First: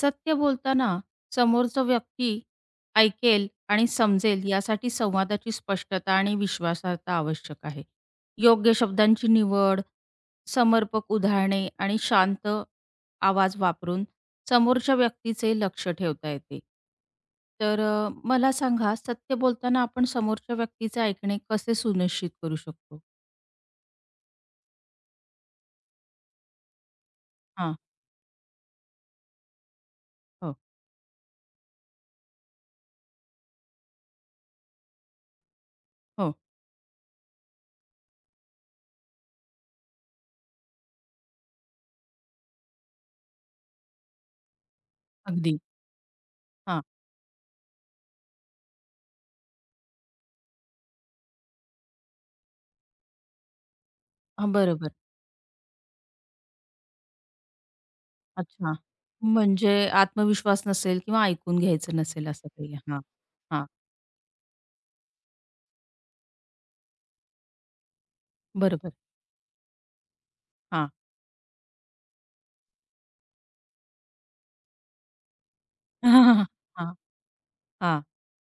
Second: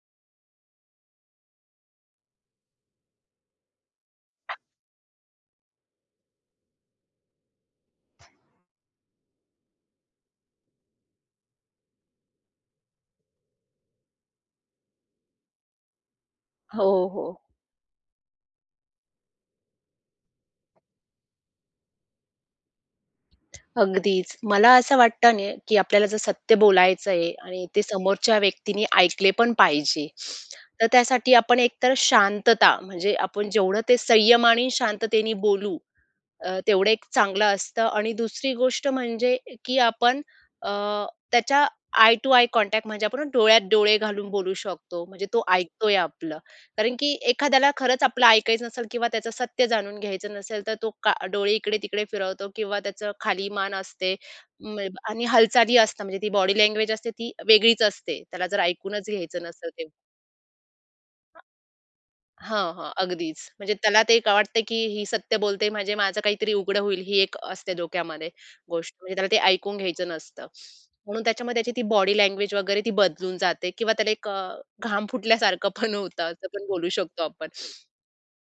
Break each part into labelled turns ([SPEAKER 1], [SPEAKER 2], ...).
[SPEAKER 1] सत्य बोलताना समोरचा व्यक्ती ऐकेल आणि समजेल यासाठी संवादाची स्पष्टता आणि विश्वासार्हता आवश्यक आहे. योग्य शब्दांची निवड, समर्पक उदाहरणे आणि शांत आवाज वापरून समोरच्या व्यक्तीचे लक्ष ठेवता येते.
[SPEAKER 2] हो, हो.
[SPEAKER 1] मला सांगा सत्य बोलताना आपण समोरच्या व्यक्तीचे ऐकणे कसे सुनिश्चित करू शकतो?
[SPEAKER 2] अगदीच. मला असं वाटतं ना, की आपल्याला जर सत्य बोलायचं आहे आणि
[SPEAKER 1] हां.
[SPEAKER 2] ते समोरच्या व्यक्तीने ऐकले पण पाहिजे.
[SPEAKER 1] हो,
[SPEAKER 2] तर त्यासाठी आपण एकतर शांतता म्हणजे आपण जेवढं ते संयम आणि शांततेने बोलू
[SPEAKER 1] हो.
[SPEAKER 2] तेवढं एक चांगलं असतं आणि दुसरी गोष्ट म्हणजे की आपण अ, त्याच्या आय टू आय कॉन्टॅक्ट म्हणजे आपण डोळ्यात डोळे घालून बोलू शकतो. म्हणजे तो
[SPEAKER 1] अगदी.
[SPEAKER 2] ऐकतोय आपलं.
[SPEAKER 1] हां.
[SPEAKER 2] कारण की एखाद्याला खरंच आपलं ऐकायचं नसेल किंवा त्याचं सत्य जाणून घ्यायचं नसेल, तर तो का डोळे इकडे-तिकडे फिरवतो किंवा त्याचं खाली मान असते
[SPEAKER 1] हां, बरोबर.
[SPEAKER 2] आणि हालचाली असतात. म्हणजे ती बॉडी लँग्वेज असते ती वेगळीच असते. त्याला जर
[SPEAKER 1] अच्छा.
[SPEAKER 2] ऐकूनच घ्यायचं नसेल
[SPEAKER 1] म्हणजे
[SPEAKER 2] ते
[SPEAKER 1] आत्मविश्वास नसेल किंवा ऐकून घ्यायचं नसेल असं
[SPEAKER 2] हां,
[SPEAKER 1] काही.
[SPEAKER 2] हां.
[SPEAKER 1] हां,
[SPEAKER 2] अगदीच.
[SPEAKER 1] हां.
[SPEAKER 2] म्हणजे त्याला ते एक वाटतं, की ही सत्य बोलते म्हणजे माझं काहीतरी उघडं होईल ही एक असते डोक्यामध्ये
[SPEAKER 1] बरोबर.
[SPEAKER 2] गोष्ट. म्हणजे त्याला ते ऐकून घ्यायचं नसतं.
[SPEAKER 1] हां.
[SPEAKER 2] म्हणून त्याच्यामध्ये त्याची ती बॉडी लँग्वेज वगैरे ती बदलून जाते किंवा त्याला एक घाम फुटल्यासारखं पण होतं असं पण बोलू
[SPEAKER 1] हां,
[SPEAKER 2] शकतो आपण.
[SPEAKER 1] हां.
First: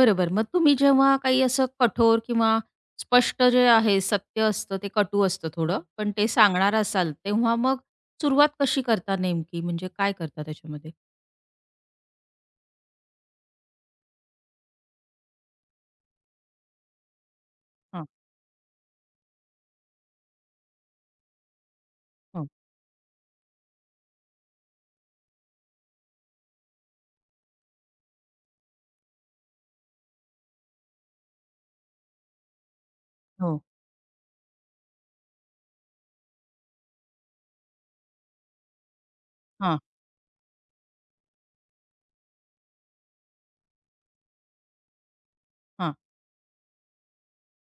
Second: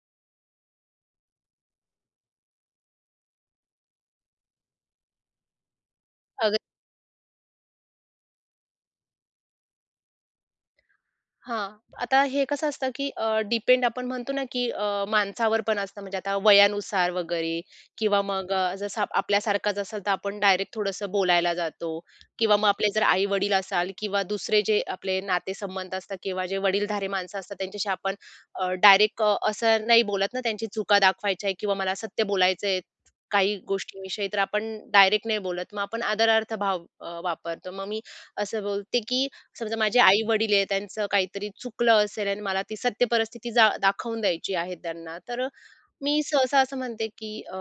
[SPEAKER 1] बरोबर. मग तुम्ही जेव्हा काही असं कठोर किंवा स्पष्ट जे आहे सत्य असतं ते कटू असतं थोडं, पण ते
[SPEAKER 2] अग
[SPEAKER 1] सांगणार असाल तेव्हा मग सुरुवात कशी करता नेमकी? म्हणजे काय करता त्याच्यामध्ये?
[SPEAKER 2] हां. आता हे कसं असतं, की डिपेंड आपण म्हणतो ना, की माणसावर पण असतं म्हणजे आता वयानुसार वगैरे
[SPEAKER 1] हां,
[SPEAKER 2] किंवा मग जसं आपल्यासारखाच असेल, तर आपण डायरेक्ट थोडंसं बोलायला जातो
[SPEAKER 1] हो,
[SPEAKER 2] किंवा मग आपले जर आई-वडील असाल किंवा दुसरे जे आपले नातेसंबंध असतात किंवा जे वडीलधारी माणसं असतात, त्यांच्याशी आपण डायरेक्ट असं नाही बोलत ना, त्यांची चुका दाखवायच्या आहे किंवा मला सत्य बोलायचं आहे काही
[SPEAKER 1] हो.
[SPEAKER 2] गोष्टींविषयी, तर आपण डायरेक्ट नाही बोलत. मग आपण आदरार्थ भाव वापरतो. मग मी असं बोलते, की समजा
[SPEAKER 1] हां,
[SPEAKER 2] माझे आई-वडील आहेत, त्यांचं काहीतरी चुकलं असेल आणि मला ती सत्य परिस्थिती दाखवून द्यायची आहे त्यांना. तर
[SPEAKER 1] हां.
[SPEAKER 2] मी सहसा असं म्हणते, की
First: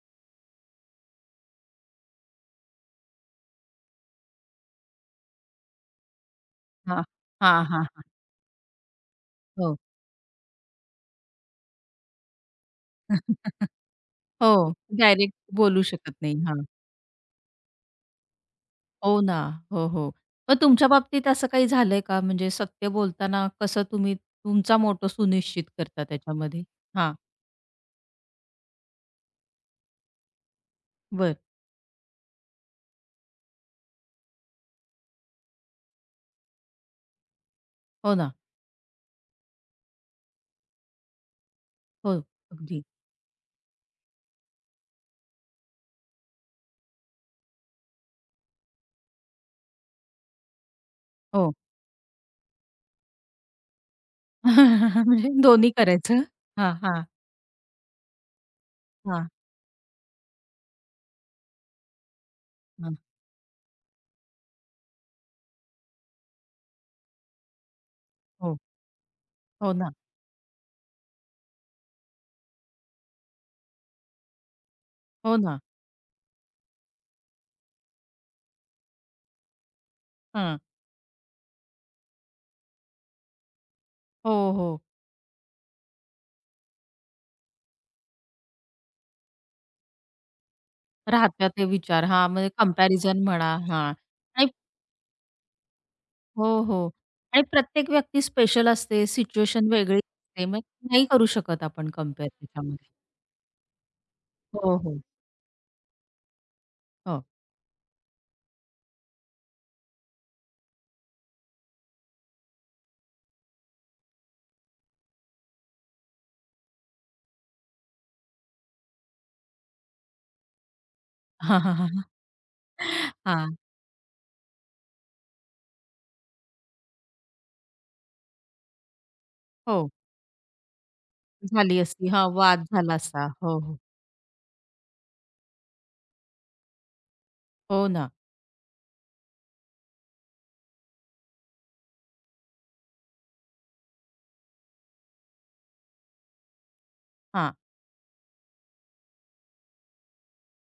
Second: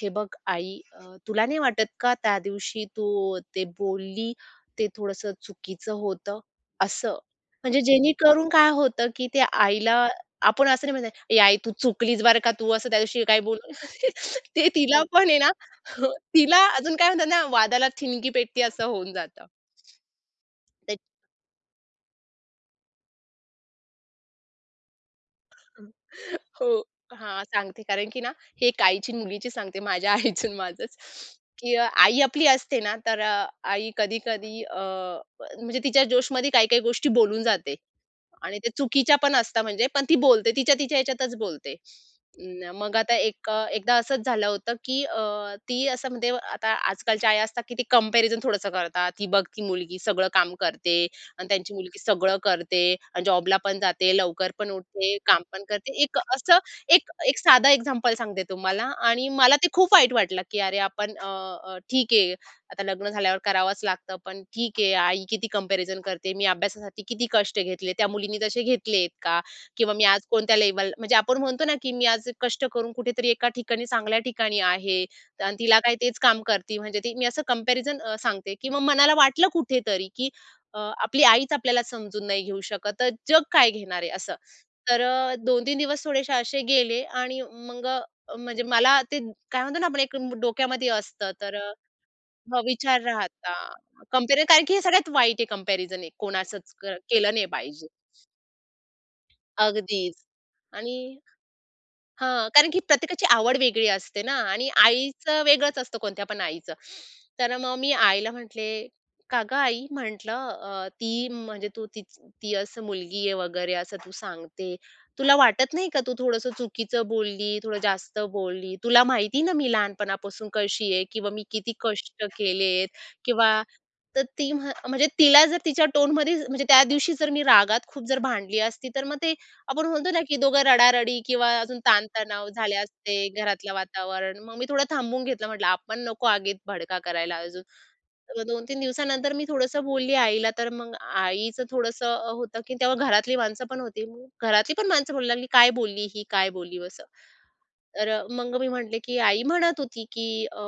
[SPEAKER 2] "हे बघ आई, तुला नाही वाटत का त्या दिवशी तू ते बोलली, ते थोडंसं चुकीचं होतं?"
[SPEAKER 1] हां,
[SPEAKER 2] असं.
[SPEAKER 1] हां,
[SPEAKER 2] म्हणजे
[SPEAKER 1] हां, हां.
[SPEAKER 2] जेणेकरून काय होतं, की त्या
[SPEAKER 1] हो.
[SPEAKER 2] आईला आपण असं नाही म्हणत, "ए आई तू चुकलीस बरं का, तू असं त्या दिवशी काय बोलू" ते
[SPEAKER 1] हो.
[SPEAKER 2] तिला पण
[SPEAKER 1] डायरेक्ट
[SPEAKER 2] आहे ना
[SPEAKER 1] बोलू शकत नाही.
[SPEAKER 2] तिला अजून काय म्हणतात ना, वादाला ठिणगी पेटते असं होऊन
[SPEAKER 1] हो ना.
[SPEAKER 2] जातं.
[SPEAKER 1] हो, हो. मग तुमच्या बाबतीत असं काही झालंय का? म्हणजे सत्य बोलताना कसं तुम्ही तुमचा मोटो सुनिश्चित करता त्याच्यामध्ये?
[SPEAKER 2] हो.
[SPEAKER 1] हां,
[SPEAKER 2] हां, सांगते कारण की ना, हे एक आईची आणि मुलीची सांगते, माझ्या आईचं आणि माझंच,
[SPEAKER 1] बरं.
[SPEAKER 2] की आई आपली असते ना, तर आई कधी-कधी म्हणजे तिच्या जोशमध्ये काही-काही गोष्टी बोलून जाते.
[SPEAKER 1] हो ना.
[SPEAKER 2] आणि ते चुकीच्या पण असतात म्हणजे, पण ती बोलते. तिच्या तिच्या ह्याच्यातच बोलते.
[SPEAKER 1] हो,
[SPEAKER 2] अं,
[SPEAKER 1] अगदी.
[SPEAKER 2] मग आता एक एकदा असंच झालं होतं, की ती असं म्हणजे आता आजकालच्या आया असतात, की ते कंपॅरिझन थोडंसं करतात. "ही बघ ती मुलगी सगळं काम करते आणि
[SPEAKER 1] हो.
[SPEAKER 2] त्यांची मुलगी सगळं करते जॉबला पण जाते, लवकर पण उठते,
[SPEAKER 1] म्हणजे
[SPEAKER 2] काम पण
[SPEAKER 1] दोन्ही
[SPEAKER 2] करते." एक
[SPEAKER 1] करायचं.
[SPEAKER 2] असं
[SPEAKER 1] हां, हां,
[SPEAKER 2] एक एक साधं एक्झाम्पल सांगते तुम्हाला
[SPEAKER 1] हां,
[SPEAKER 2] आणि मला ते खूप वाईट वाटलं, की अरे आपण अ, अ, ठीक आहे. आता
[SPEAKER 1] हां.
[SPEAKER 2] लग्न झाल्यावर करावंच लागतं. पण ठीक आहे, आई किती कंपॅरिझन करते, मी अभ्यासासाठी किती कष्ट घेतले, त्या मुलींनी
[SPEAKER 1] हो,
[SPEAKER 2] तसे घेतलेत का?
[SPEAKER 1] हो ना.
[SPEAKER 2] किंवा मी आज कोणत्या लेवल, म्हणजे आपण म्हणतो ना, की मी आज कष्ट करून कुठेतरी एका ठिकाणी चांगल्या ठिकाणी आहे
[SPEAKER 1] हो
[SPEAKER 2] आणि
[SPEAKER 1] ना.
[SPEAKER 2] तिला काय तेच काम करते. म्हणजे ती मी असं कंपॅरिझन सांगते किंवा मनाला वाटलं कुठेतरी, की
[SPEAKER 1] हां.
[SPEAKER 2] आपली आईच आपल्याला समजून नाही घेऊ शकत, तर जग काय घेणार आहे
[SPEAKER 1] हो,
[SPEAKER 2] असं.
[SPEAKER 1] हो.
[SPEAKER 2] तर 2-3 दिवस थोडेसे असे गेले आणि मग म्हणजे मला ते काय म्हणतो ना, आपण एक डोक्यामध्ये असतं.
[SPEAKER 1] राहतात
[SPEAKER 2] तर
[SPEAKER 1] ते विचार. हां, म्हणजे
[SPEAKER 2] हो, विचार
[SPEAKER 1] कंपॅरिझन म्हणा.
[SPEAKER 2] राहता.
[SPEAKER 1] हां.
[SPEAKER 2] कंपेअर
[SPEAKER 1] आणि
[SPEAKER 2] कारण की हे सगळ्यात वाईट आहे कंपॅरिझन एक
[SPEAKER 1] हो,
[SPEAKER 2] कोणाचंच
[SPEAKER 1] हो.
[SPEAKER 2] केलं
[SPEAKER 1] आणि
[SPEAKER 2] नाही पाहिजे.
[SPEAKER 1] प्रत्येक व्यक्ती स्पेशल असते, सिच्युएशन वेगळी
[SPEAKER 2] अगदीच
[SPEAKER 1] असते. मग
[SPEAKER 2] आणि
[SPEAKER 1] नाही करू शकत आपण कंपेअर
[SPEAKER 2] हां, कारण की
[SPEAKER 1] त्याच्यामध्ये.
[SPEAKER 2] प्रत्येकाची आवड वेगळी असते ना आणि
[SPEAKER 1] हो, हो.
[SPEAKER 2] आईचं वेगळंच असतं कोणत्या पण आईचं.
[SPEAKER 1] हो.
[SPEAKER 2] तर मग मी आईला म्हटले, "का गं आई," म्हटलं, ती म्हणजे तू ती ती असं मुलगी आहे वगैरे असं तू सांगते. तुला वाटत नाही का तू थोडंसं चुकीचं बोलली, थोडं जास्त बोलली? तुला माहिती ना मी लहानपणापासून कशी आहे किंवा मी
[SPEAKER 1] हा
[SPEAKER 2] किती
[SPEAKER 1] हा हा.
[SPEAKER 2] कष्ट केलेत किंवा"
[SPEAKER 1] हां.
[SPEAKER 2] तर ती म्हणजे तिला जर तिच्या टोनमध्ये म्हणजे त्या दिवशी जर मी रागात खूप जर भांडली असती, तर मग ते आपण
[SPEAKER 1] हो.
[SPEAKER 2] म्हणतो ना, की दोघं रडारडी किंवा अजून
[SPEAKER 1] झाली असती. हां,
[SPEAKER 2] ताणतणाव
[SPEAKER 1] वाद
[SPEAKER 2] झाले
[SPEAKER 1] झाला असता.
[SPEAKER 2] असते,
[SPEAKER 1] हो,
[SPEAKER 2] घरातलं
[SPEAKER 1] हो.
[SPEAKER 2] वातावरण. मग मी थोडं थांबून घेतलं. म्हटलं आपण नको आगीत भडका करायला अजून.
[SPEAKER 1] हो ना.
[SPEAKER 2] तर 2-3 दिवसानंतर मी थोडंसं बोलली आईला. तर मग आईचं थोडंसं होतं, की तेव्हा घरातली माणसं पण होती. मग घरातली पण माणसं बोलू लागली, "काय बोलली ही? काय बोलली?" बस.
[SPEAKER 1] हां.
[SPEAKER 2] तर मग मी म्हटले, की आई म्हणत होती, की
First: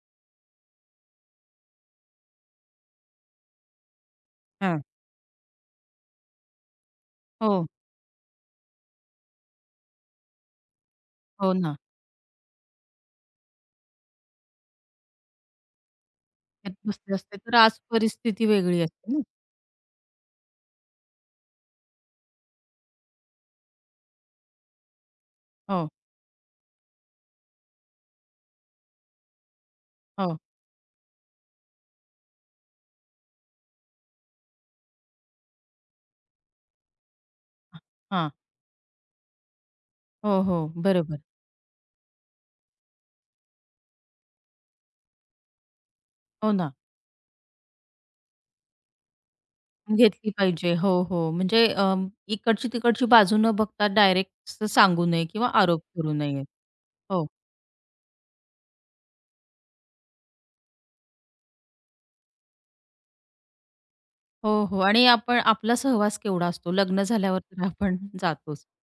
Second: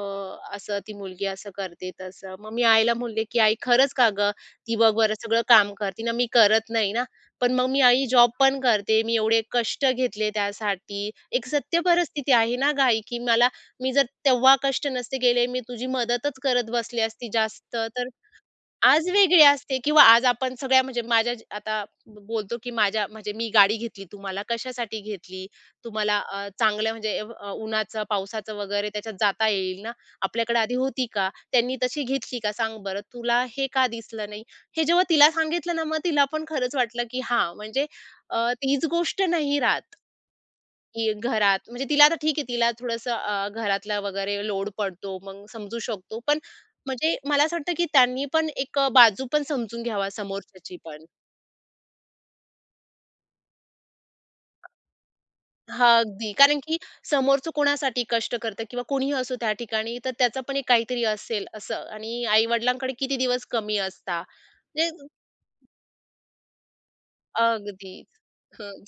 [SPEAKER 2] असं ती मुलगी असं करते तसं. मग मी आईला म्हटले, की "आई खरंच का गं? ती
[SPEAKER 1] हां.
[SPEAKER 2] बघ बरं सगळं काम करते ना, मी करत नाही ना. पण
[SPEAKER 1] हो.
[SPEAKER 2] मग मी आई जॉब पण करते. मी एवढे कष्ट घेतले त्यासाठी." एक
[SPEAKER 1] हो ना.
[SPEAKER 2] सत्य परिस्थिती आहे ना गं आई, की मला मी जर तेव्हा कष्ट नसते केले, मी तुझी मदतच करत
[SPEAKER 1] त्यात
[SPEAKER 2] बसले
[SPEAKER 1] बसले
[SPEAKER 2] असती
[SPEAKER 1] असते, तर
[SPEAKER 2] जास्त
[SPEAKER 1] आज
[SPEAKER 2] तर
[SPEAKER 1] परिस्थिती वेगळी
[SPEAKER 2] आज
[SPEAKER 1] असते ना.
[SPEAKER 2] वेगळी असते किंवा आज आपण सगळ्या म्हणजे माझ्या आता बोलतो, की माझ्या म्हणजे मी गाडी घेतली तुम्हाला कशासाठी घेतली?
[SPEAKER 1] हो,
[SPEAKER 2] तुम्हाला चांगलं म्हणजे उन्हाचं, पावसाचं वगैरे त्याच्यात जाता येईल ना?
[SPEAKER 1] हो.
[SPEAKER 2] आपल्याकडे आधी होती का? त्यांनी तशी घेतली का? सांग बरं, तुला हे का दिसलं नाही? हे जेव्हा तिला सांगितलं ना, मग तिला पण खरंच वाटलं, की हां, म्हणजे
[SPEAKER 1] हां.
[SPEAKER 2] तीच गोष्ट नाही राहत.
[SPEAKER 1] हो, हो.
[SPEAKER 2] की
[SPEAKER 1] बरोबर.
[SPEAKER 2] घरात म्हणजे तिला आता ठीक आहे, तिला थोडंसं घरातला वगैरे लोड पडतो, मग समजू शकतो. पण
[SPEAKER 1] हो ना.
[SPEAKER 2] म्हणजे मला असं वाटतं, की त्यांनी पण एक बाजू पण समजून घ्यावा
[SPEAKER 1] घेतली पाहिजे.
[SPEAKER 2] समोरच्याची
[SPEAKER 1] हो,
[SPEAKER 2] पण.
[SPEAKER 1] हो. म्हणजे इकडची-तिकडची बाजू न बघता डायरेक्ट सांगू नये किंवा आरोप
[SPEAKER 2] हां,
[SPEAKER 1] करू
[SPEAKER 2] अगदी.
[SPEAKER 1] नये.
[SPEAKER 2] कारण की
[SPEAKER 1] हो.
[SPEAKER 2] समोरचं कोणासाठी कष्ट करतं किंवा कोणीही असो त्या ठिकाणी, तर त्याचं पण एक काहीतरी असेल असं आणि आई-वडिलांकडे किती दिवस कमी असता.
[SPEAKER 1] हो, हो. आणि
[SPEAKER 2] म्हणजे
[SPEAKER 1] आपण आपला सहवास केवढा असतो. लग्न झाल्यावर तर आपण
[SPEAKER 2] अगदीच.
[SPEAKER 1] जातोच.
[SPEAKER 2] हं,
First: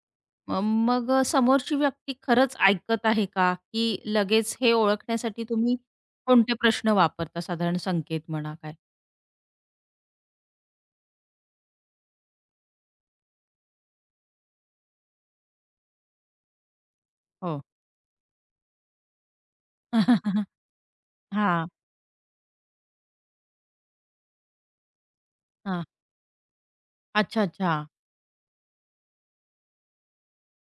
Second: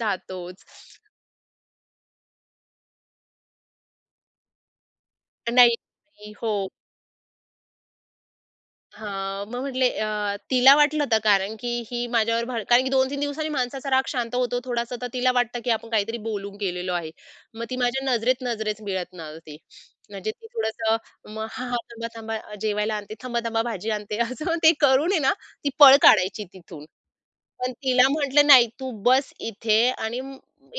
[SPEAKER 1] म
[SPEAKER 2] जातोच.
[SPEAKER 1] मग समोरची व्यक्ती खरंच ऐकत आहे का? की लगेच हे ओळखण्यासाठी
[SPEAKER 2] नाही.
[SPEAKER 1] तुम्ही
[SPEAKER 2] नाही, हो.
[SPEAKER 1] कोणते प्रश्न वापरता साधारण संकेत म्हणा काय?
[SPEAKER 2] हां, मग म्हटले तिला वाटलं होतं कारण की ही माझ्यावर कारण की 2-3 दिवसांनी माणसाचा राग शांत होतो थोडासा, तर तिला वाटतं की आपण काहीतरी बोलून गेलेलो आहे.
[SPEAKER 1] हो.
[SPEAKER 2] मग ती माझ्या नजरेत नजरेत मिळत नव्हती. म्हणजे ती थोडंसं मग "हां,
[SPEAKER 1] हां,
[SPEAKER 2] हां, थांबा, थांबा जेवायला आणते, थांबा, थांबा भाजी आणते." असं ते करून आहे ना, ती
[SPEAKER 1] हां.
[SPEAKER 2] पळ काढायची तिथून.
[SPEAKER 1] अच्छा,
[SPEAKER 2] पण
[SPEAKER 1] अच्छा.
[SPEAKER 2] तिला म्हटलं, "नाही, तू बस इथे आणि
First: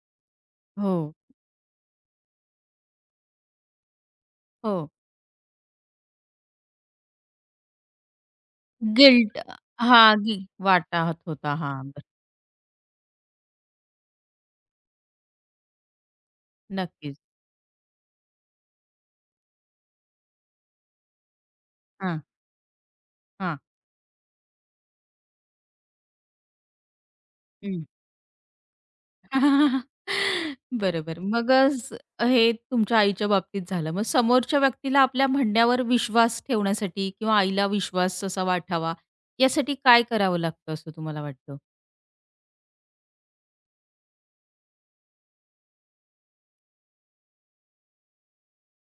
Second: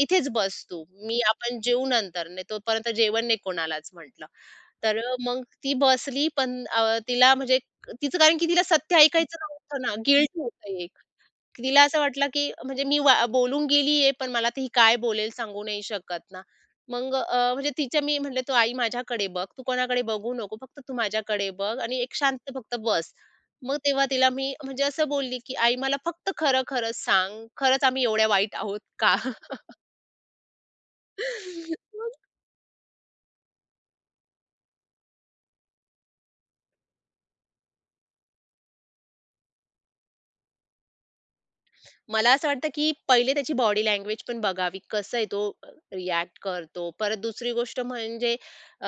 [SPEAKER 2] इथेच बस तू.
[SPEAKER 1] हो.
[SPEAKER 2] मी आपण जेवू नंतर, नाही तोपर्यंत जेवण नाही कोणालाच." म्हटलं.
[SPEAKER 1] हो.
[SPEAKER 2] तर मग ती बसली पण तिला म्हणजे तिचं कारण की तिला सत्य ऐकायचं
[SPEAKER 1] गिल्ट
[SPEAKER 2] नव्हतं
[SPEAKER 1] हां,
[SPEAKER 2] ना, गिल्ट
[SPEAKER 1] वाटा
[SPEAKER 2] होतं एक.
[SPEAKER 1] वाटाहत होता.
[SPEAKER 2] तिला
[SPEAKER 1] हां,
[SPEAKER 2] असं
[SPEAKER 1] बरं.
[SPEAKER 2] वाटलं की म्हणजे मी बोलून गेली आहे, पण मला आता काय बोलेल सांगू नाही शकत ना. मग
[SPEAKER 1] नक्कीच.
[SPEAKER 2] म्हणजे तिच्या मी म्हटलं, "तू आई माझ्याकडे बघ, तू कोणाकडे बघू नको, फक्त तू माझ्याकडे बघ आणि एक
[SPEAKER 1] हां.
[SPEAKER 2] शांत फक्त बस."
[SPEAKER 1] हां.
[SPEAKER 2] मग तेव्हा तिला मी म्हणजे असं बोलली की "आई मला फक्त खरं-खरं सांग, खरंच आम्ही एवढ्या वाईट आहोत का?"
[SPEAKER 1] बरोबर. मग अ, स हे तुमच्या आईच्या बाबतीत झालं. मग समोरच्या व्यक्तीला आपल्या म्हणण्यावर विश्वास ठेवण्यासाठी किंवा आईला विश्वास असा वाटावा, यासाठी काय करावं लागतं असं तुम्हाला वाटतं?
[SPEAKER 2] मला असं वाटतं, की पहिले त्याची बॉडी लँग्वेज पण बघावी. कसं आहे तो रिॲक्ट करतो. परत दुसरी गोष्ट म्हणजे अ,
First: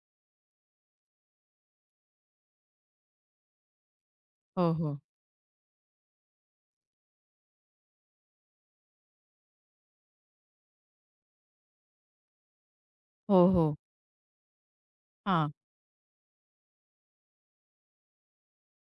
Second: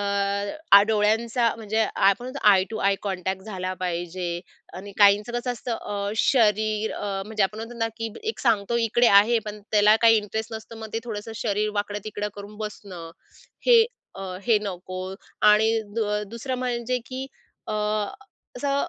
[SPEAKER 2] आ डोळ्यांचा म्हणजे आपण म्हणतो आय टू आय कॉन्टॅक्ट झाला पाहिजे
[SPEAKER 1] हो,
[SPEAKER 2] आणि
[SPEAKER 1] हो.
[SPEAKER 2] काहींचं कसं असतं शरीर म्हणजे आपण म्हणतो ना, की एक सांगतो इकडे आहे, पण त्याला काही इंटरेस्ट नसतो. मग ते थोडंसं शरीर वाकडं-तिकडं करून बसणं.
[SPEAKER 1] हो, हो.
[SPEAKER 2] हे हे नको
[SPEAKER 1] हां.
[SPEAKER 2] आणि दुसरं म्हणजे, की अ, असं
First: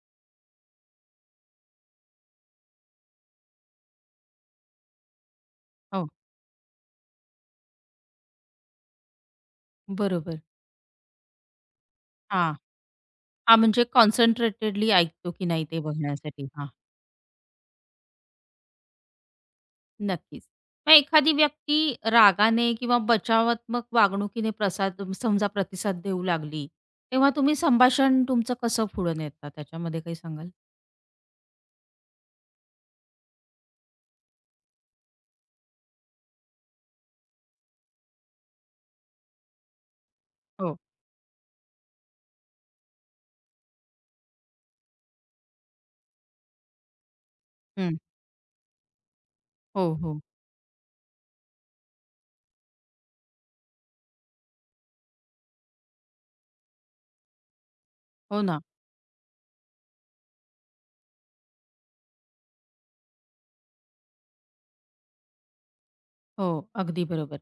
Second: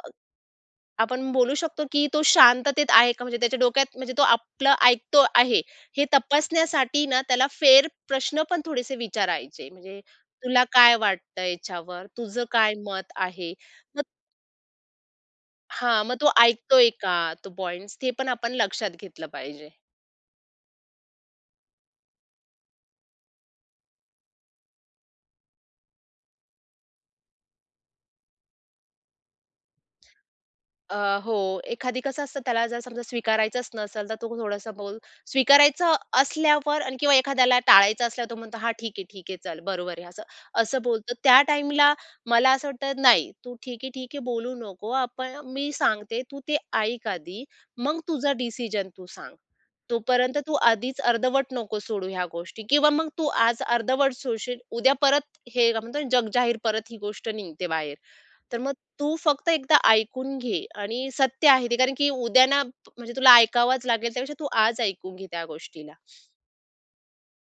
[SPEAKER 2] आपण बोलू शकतो, की तो शांततेत आहे का? म्हणजे त्याच्या डोक्यात म्हणजे तो आपलं ऐकतो आहे, हे
[SPEAKER 1] हो.
[SPEAKER 2] तपासण्यासाठी ना त्याला फेर प्रश्न पण थोडेसे विचारायचे. म्हणजे
[SPEAKER 1] बरोबर.
[SPEAKER 2] तुला काय वाटतं याच्यावर? तुझं
[SPEAKER 1] हां.
[SPEAKER 2] काय मत आहे?
[SPEAKER 1] हां, म्हणजे
[SPEAKER 2] मग
[SPEAKER 1] कॉन्सन्ट्रेटेडली ऐकतो की नाही ते
[SPEAKER 2] हां, मग तो
[SPEAKER 1] बघण्यासाठी.
[SPEAKER 2] ऐकतोय का? तो पॉइंट्स ते पण आपण लक्षात घेतलं पाहिजे.
[SPEAKER 1] नक्कीच. मग एखादी व्यक्ती रागाने किंवा बचावात्मक वागणुकीने प्रसाद समजा प्रतिसाद देऊ लागली, तेव्हा तुम्ही संभाषण तुमचं कसं पुढे नेता? त्याच्यामध्ये काही सांगाल?
[SPEAKER 2] अ, हो, एखादी कसं असतं त्याला जर समजा स्वीकारायचंच नसेल, तर तो थोडंसं स्वीकारायचं असल्यावर आणि किंवा एखाद्याला टाळायचं असल्यावर तो म्हणतो, "हां, ठीक आहे, ठीक आहे, चल बरोबर आहे." असं
[SPEAKER 1] हो.
[SPEAKER 2] असं बोलतो. त्या टाईमला मला असं वाटतं, "नाही, तू ठीक आहे, ठीक आहे, बोलू नको. आपण मी सांगते, तू ते ऐक आधी.
[SPEAKER 1] हं.
[SPEAKER 2] मग तुझा डिसिजन तू सांग.
[SPEAKER 1] हो, हो.
[SPEAKER 2] तोपर्यंत तू आधीच अर्धवट नको सोडू ह्या गोष्टी किंवा मग तू आज अर्धवट सोडशील, उद्या परत हे काय म्हणतो ना, जगजाहीर परत ही गोष्ट निघते बाहेर."
[SPEAKER 1] हो
[SPEAKER 2] तर
[SPEAKER 1] ना.
[SPEAKER 2] मग तू फक्त एकदा ऐकून घे आणि सत्य आहे ते कारण की उद्या ना म्हणजे तुला ऐकावंच लागेल त्यापेक्षा तू आज ऐकून घे त्या गोष्टीला.
[SPEAKER 1] हो, अगदी बरोबर.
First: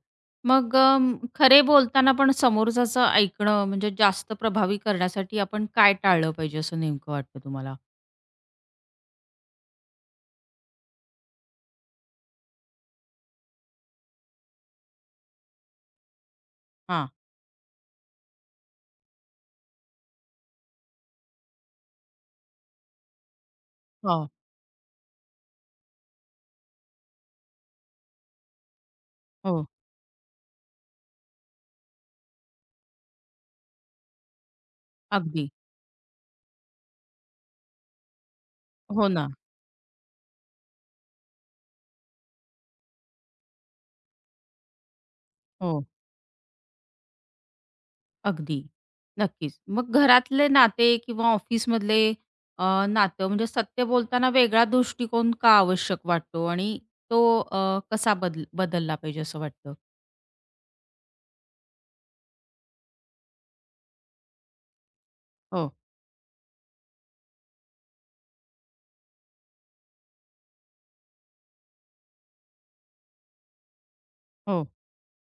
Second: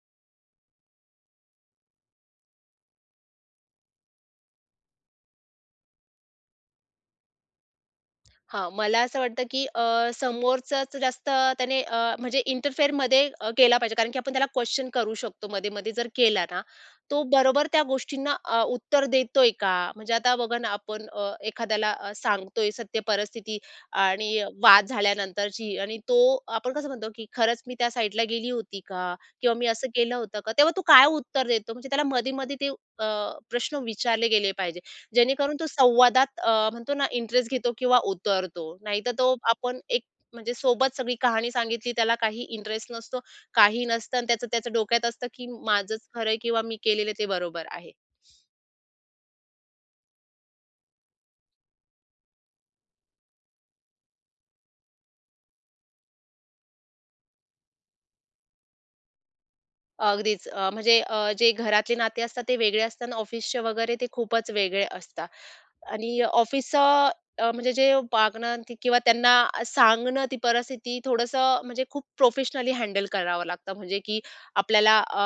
[SPEAKER 1] मग खरे बोलताना पण समोरच्याचं ऐकणं म्हणजे जास्त प्रभावी करण्यासाठी आपण काय टाळलं पाहिजे असं नेमकं वाटतं तुम्हाला?
[SPEAKER 2] हां, मला असं वाटतं, की समोरचाच जास्त त्याने म्हणजे इंटरफेअरमध्ये केला पाहिजे. कारण की आपण त्याला क्वेश्चन करू शकतो मध्ये-मध्ये जर केला ना,
[SPEAKER 1] हां.
[SPEAKER 2] तो बरोबर त्या गोष्टींना उत्तर देतोय का? म्हणजे आता बघा ना, आपण एखाद्याला सांगतोय सत्य परिस्थिती
[SPEAKER 1] हो,
[SPEAKER 2] आणि वाद झाल्यानंतरची आणि तो आपण कसं म्हणतो, की खरंच मी त्या साईडला गेली होती का? किंवा मी
[SPEAKER 1] हो.
[SPEAKER 2] असं केलं होतं का? तेव्हा तो काय उत्तर देतो? म्हणजे त्याला मध्ये-मध्ये ते अ, प्रश्न विचारले गेले पाहिजे.
[SPEAKER 1] अगदी.
[SPEAKER 2] जेणेकरून तो संवादात म्हणतो ना इंटरेस्ट घेतो किंवा उतरतो.
[SPEAKER 1] हो
[SPEAKER 2] नाहीतर
[SPEAKER 1] ना.
[SPEAKER 2] तो आपण एक म्हणजे सोबत सगळी कहाणी सांगितली त्याला काही इंटरेस्ट नसतो, काही नसतं आणि त्याचं त्याच्या डोक्यात असतं की
[SPEAKER 1] हो.
[SPEAKER 2] माझंच खरं आहे किंवा मी केलेलं ते बरोबर आहे.
[SPEAKER 1] अगदी. नक्कीच. मग घरातले नाते किंवा ऑफिसमधले अ, नातं म्हणजे सत्य बोलताना वेगळा दृष्टिकोन का आवश्यक वाटतो आणि तो कसा बदलला पाहिजे असं वाटतं?
[SPEAKER 2] अगदीच म्हणजे जे घरातले नाते असतात ते वेगळे असतात ऑफिसचे वगैरे ते खूपच वेगळे असतात.
[SPEAKER 1] हो,
[SPEAKER 2] आणि ऑफिसचं म्हणजे जे वागणं ते किंवा त्यांना सांगणं ती परिस्थिती थोडंसं म्हणजे खूप प्रोफेशनली हँडल करावं लागतं. म्हणजे की
[SPEAKER 1] हो,
[SPEAKER 2] आपल्याला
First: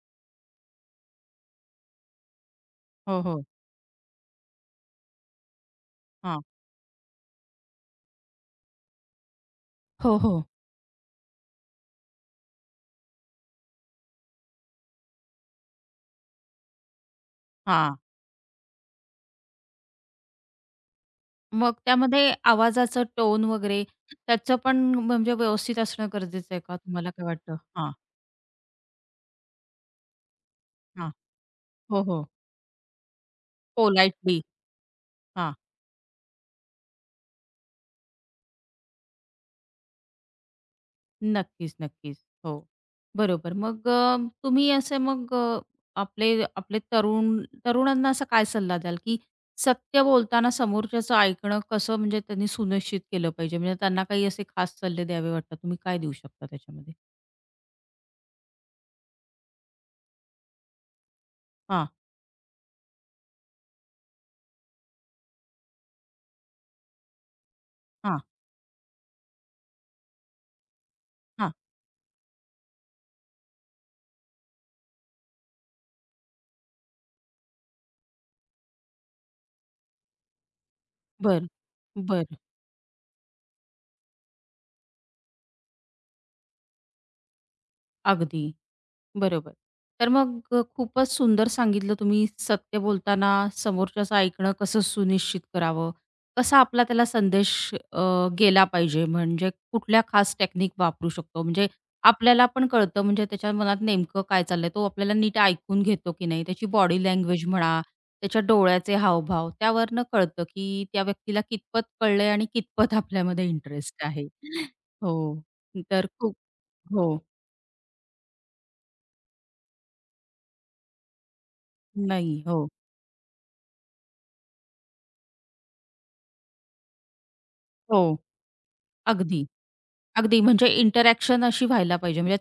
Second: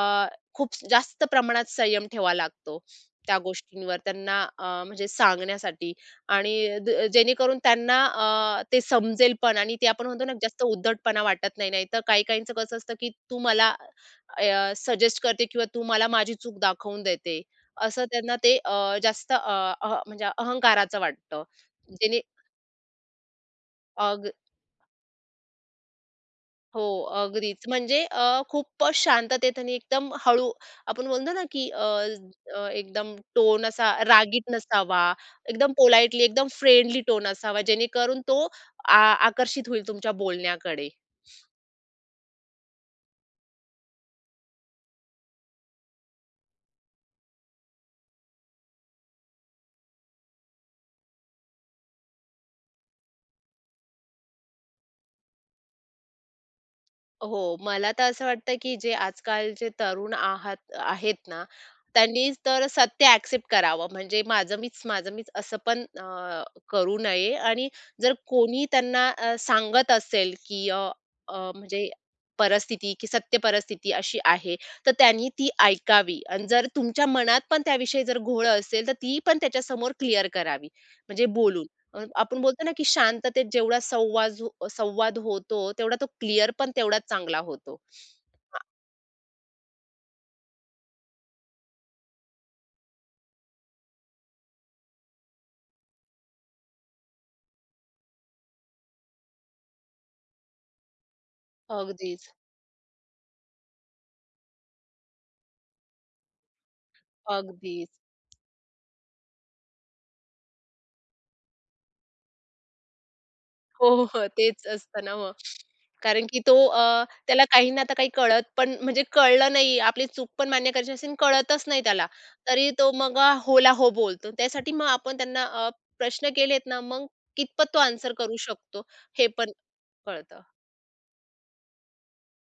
[SPEAKER 2] खूप जास्त प्रमाणात संयम ठेवावा लागतो
[SPEAKER 1] हो,
[SPEAKER 2] त्या
[SPEAKER 1] हो.
[SPEAKER 2] गोष्टींवर त्यांना म्हणजे सांगण्यासाठी
[SPEAKER 1] हां.
[SPEAKER 2] आणि जेणेकरून त्यांना ते समजेल पण आणि ते आपण
[SPEAKER 1] हो,
[SPEAKER 2] म्हणतो ना
[SPEAKER 1] हो.
[SPEAKER 2] जास्त उद्धटपणा वाटत नाही. नाहीतर काही-काहींचं कसं असतं की तू मला सजेस्ट करते किंवा तू मला माझी चूक दाखवून देते.
[SPEAKER 1] हां.
[SPEAKER 2] असं त्यांना ते जास्त अ, अह म्हणजे अहंकाराचं वाटतं.
[SPEAKER 1] मग
[SPEAKER 2] जेणे
[SPEAKER 1] त्यामध्ये आवाजाचं टोन वगैरे
[SPEAKER 2] अग
[SPEAKER 1] त्याचं पण म्हणजे व्यवस्थित असणं गरजेचं आहे का?
[SPEAKER 2] हो,
[SPEAKER 1] तुम्हाला काय वाटतं?
[SPEAKER 2] अगदीच.
[SPEAKER 1] हां,
[SPEAKER 2] म्हणजे खूपच शांततेत आणि एकदम हळू आपण
[SPEAKER 1] हां.
[SPEAKER 2] बोलतो ना, की अ,
[SPEAKER 1] हो, हो.
[SPEAKER 2] अ, एकदम टोन असा
[SPEAKER 1] पोलाइटली.
[SPEAKER 2] रागीट नसावा, एकदम पोलाइटली, एकदम फ्रेंडली टोन असावा, जेणेकरून तो आ आकर्षित होईल तुमच्या बोलण्याकडे.
[SPEAKER 1] नक्कीच, नक्कीच. हो, बरोबर. मग तुम्ही असे आपले आपले तरुण तरुणांना असा काय सल्ला द्याल, की सत्य बोलताना समोरच्याचं ऐकणं कसं म्हणजे त्यांनी सुनिश्चित केलं पाहिजे? म्हणजे त्यांना काही असे खास सल्ले द्यावे वाटतात, तुम्ही काय देऊ शकता त्याच्यामध्ये?
[SPEAKER 2] हो, मला तर असं वाटतं, की जे आजकालचे तरुण आहेत ना,
[SPEAKER 1] हां,
[SPEAKER 2] त्यांनी तर सत्य ॲक्सेप्ट करावं. म्हणजे माझं मीच, माझं मीच असं पण करू नये आणि जर
[SPEAKER 1] हां,
[SPEAKER 2] कोणी त्यांना सांगत असेल, की अ, अ,
[SPEAKER 1] हां.
[SPEAKER 2] म्हणजे परिस्थिती की सत्य परिस्थिती अशी आहे, तर त्यांनी ती ऐकावी आणि जर तुमच्या मनात पण त्याविषयी जर घोळ असेल, तर ती पण त्याच्यासमोर क्लिअर करावी, म्हणजे
[SPEAKER 1] बरं,
[SPEAKER 2] बोलून.
[SPEAKER 1] बरं.
[SPEAKER 2] आपण बोलतो ना, की शांततेत जेवढा संवाज हो संवाद होतो, तेवढा तो क्लिअर पण तेवढाच चांगला होतो.
[SPEAKER 1] अगदी. बरोबर. तर मग खूपच सुंदर सांगितलं तुम्ही सत्य बोलताना समोरच्याचं ऐकणं कसं सुनिश्चित करावं? कसा आपला त्याला संदेश गेला पाहिजे? म्हणजे कुठल्या खास टेक्निक वापरू शकतो? म्हणजे
[SPEAKER 2] हां,
[SPEAKER 1] आपल्याला पण कळतं म्हणजे त्याच्या मनात नेमकं काय चाललंय? तो आपल्याला नीट ऐकून घेतो की नाही? त्याची बॉडी लँग्वेज म्हणा,
[SPEAKER 2] अगदीच.
[SPEAKER 1] त्याच्या डोळ्याचे हावभाव त्यावरनं कळतं की त्या व्यक्तीला कितपत कळलंय आणि कितपत आपल्यामध्ये
[SPEAKER 2] हो,
[SPEAKER 1] इंटरेस्ट आहे.
[SPEAKER 2] हो. तेच असतं ना मग.
[SPEAKER 1] हो. तर
[SPEAKER 2] कारण
[SPEAKER 1] खूप
[SPEAKER 2] की तो
[SPEAKER 1] हो.
[SPEAKER 2] त्याला काहींना आता काही कळत पण म्हणजे कळलं नाही, आपली चूक पण मान्य करायची असेल, कळतच नाही त्याला,
[SPEAKER 1] नाही. हो.
[SPEAKER 2] तरी तो मग होला हो बोलतो. त्यासाठी मग आपण त्यांना प्रश्न केलेत ना, मग कितपत तो
[SPEAKER 1] हो.
[SPEAKER 2] आन्सर करू शकतो, हे
[SPEAKER 1] अगदी,
[SPEAKER 2] पण
[SPEAKER 1] अगदी.
[SPEAKER 2] कळतं.
[SPEAKER 1] म्हणजे इंटरॅक्शन अशी व्हायला पाहिजे. म्हणजे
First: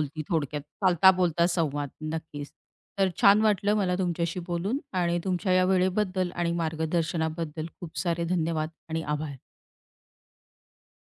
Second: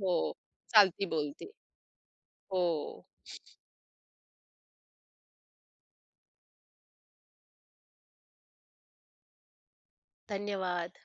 [SPEAKER 2] हो,
[SPEAKER 1] थोडक्यात,
[SPEAKER 2] चालती
[SPEAKER 1] चालता-बोलता
[SPEAKER 2] बोलती.
[SPEAKER 1] संवाद. नक्कीच.
[SPEAKER 2] हो,
[SPEAKER 1] तर छान वाटलं मला तुमच्याशी बोलून आणि तुमच्या या वेळेबद्दल आणि मार्गदर्शनाबद्दल खूप सारे धन्यवाद आणि आभार.
[SPEAKER 2] धन्यवाद.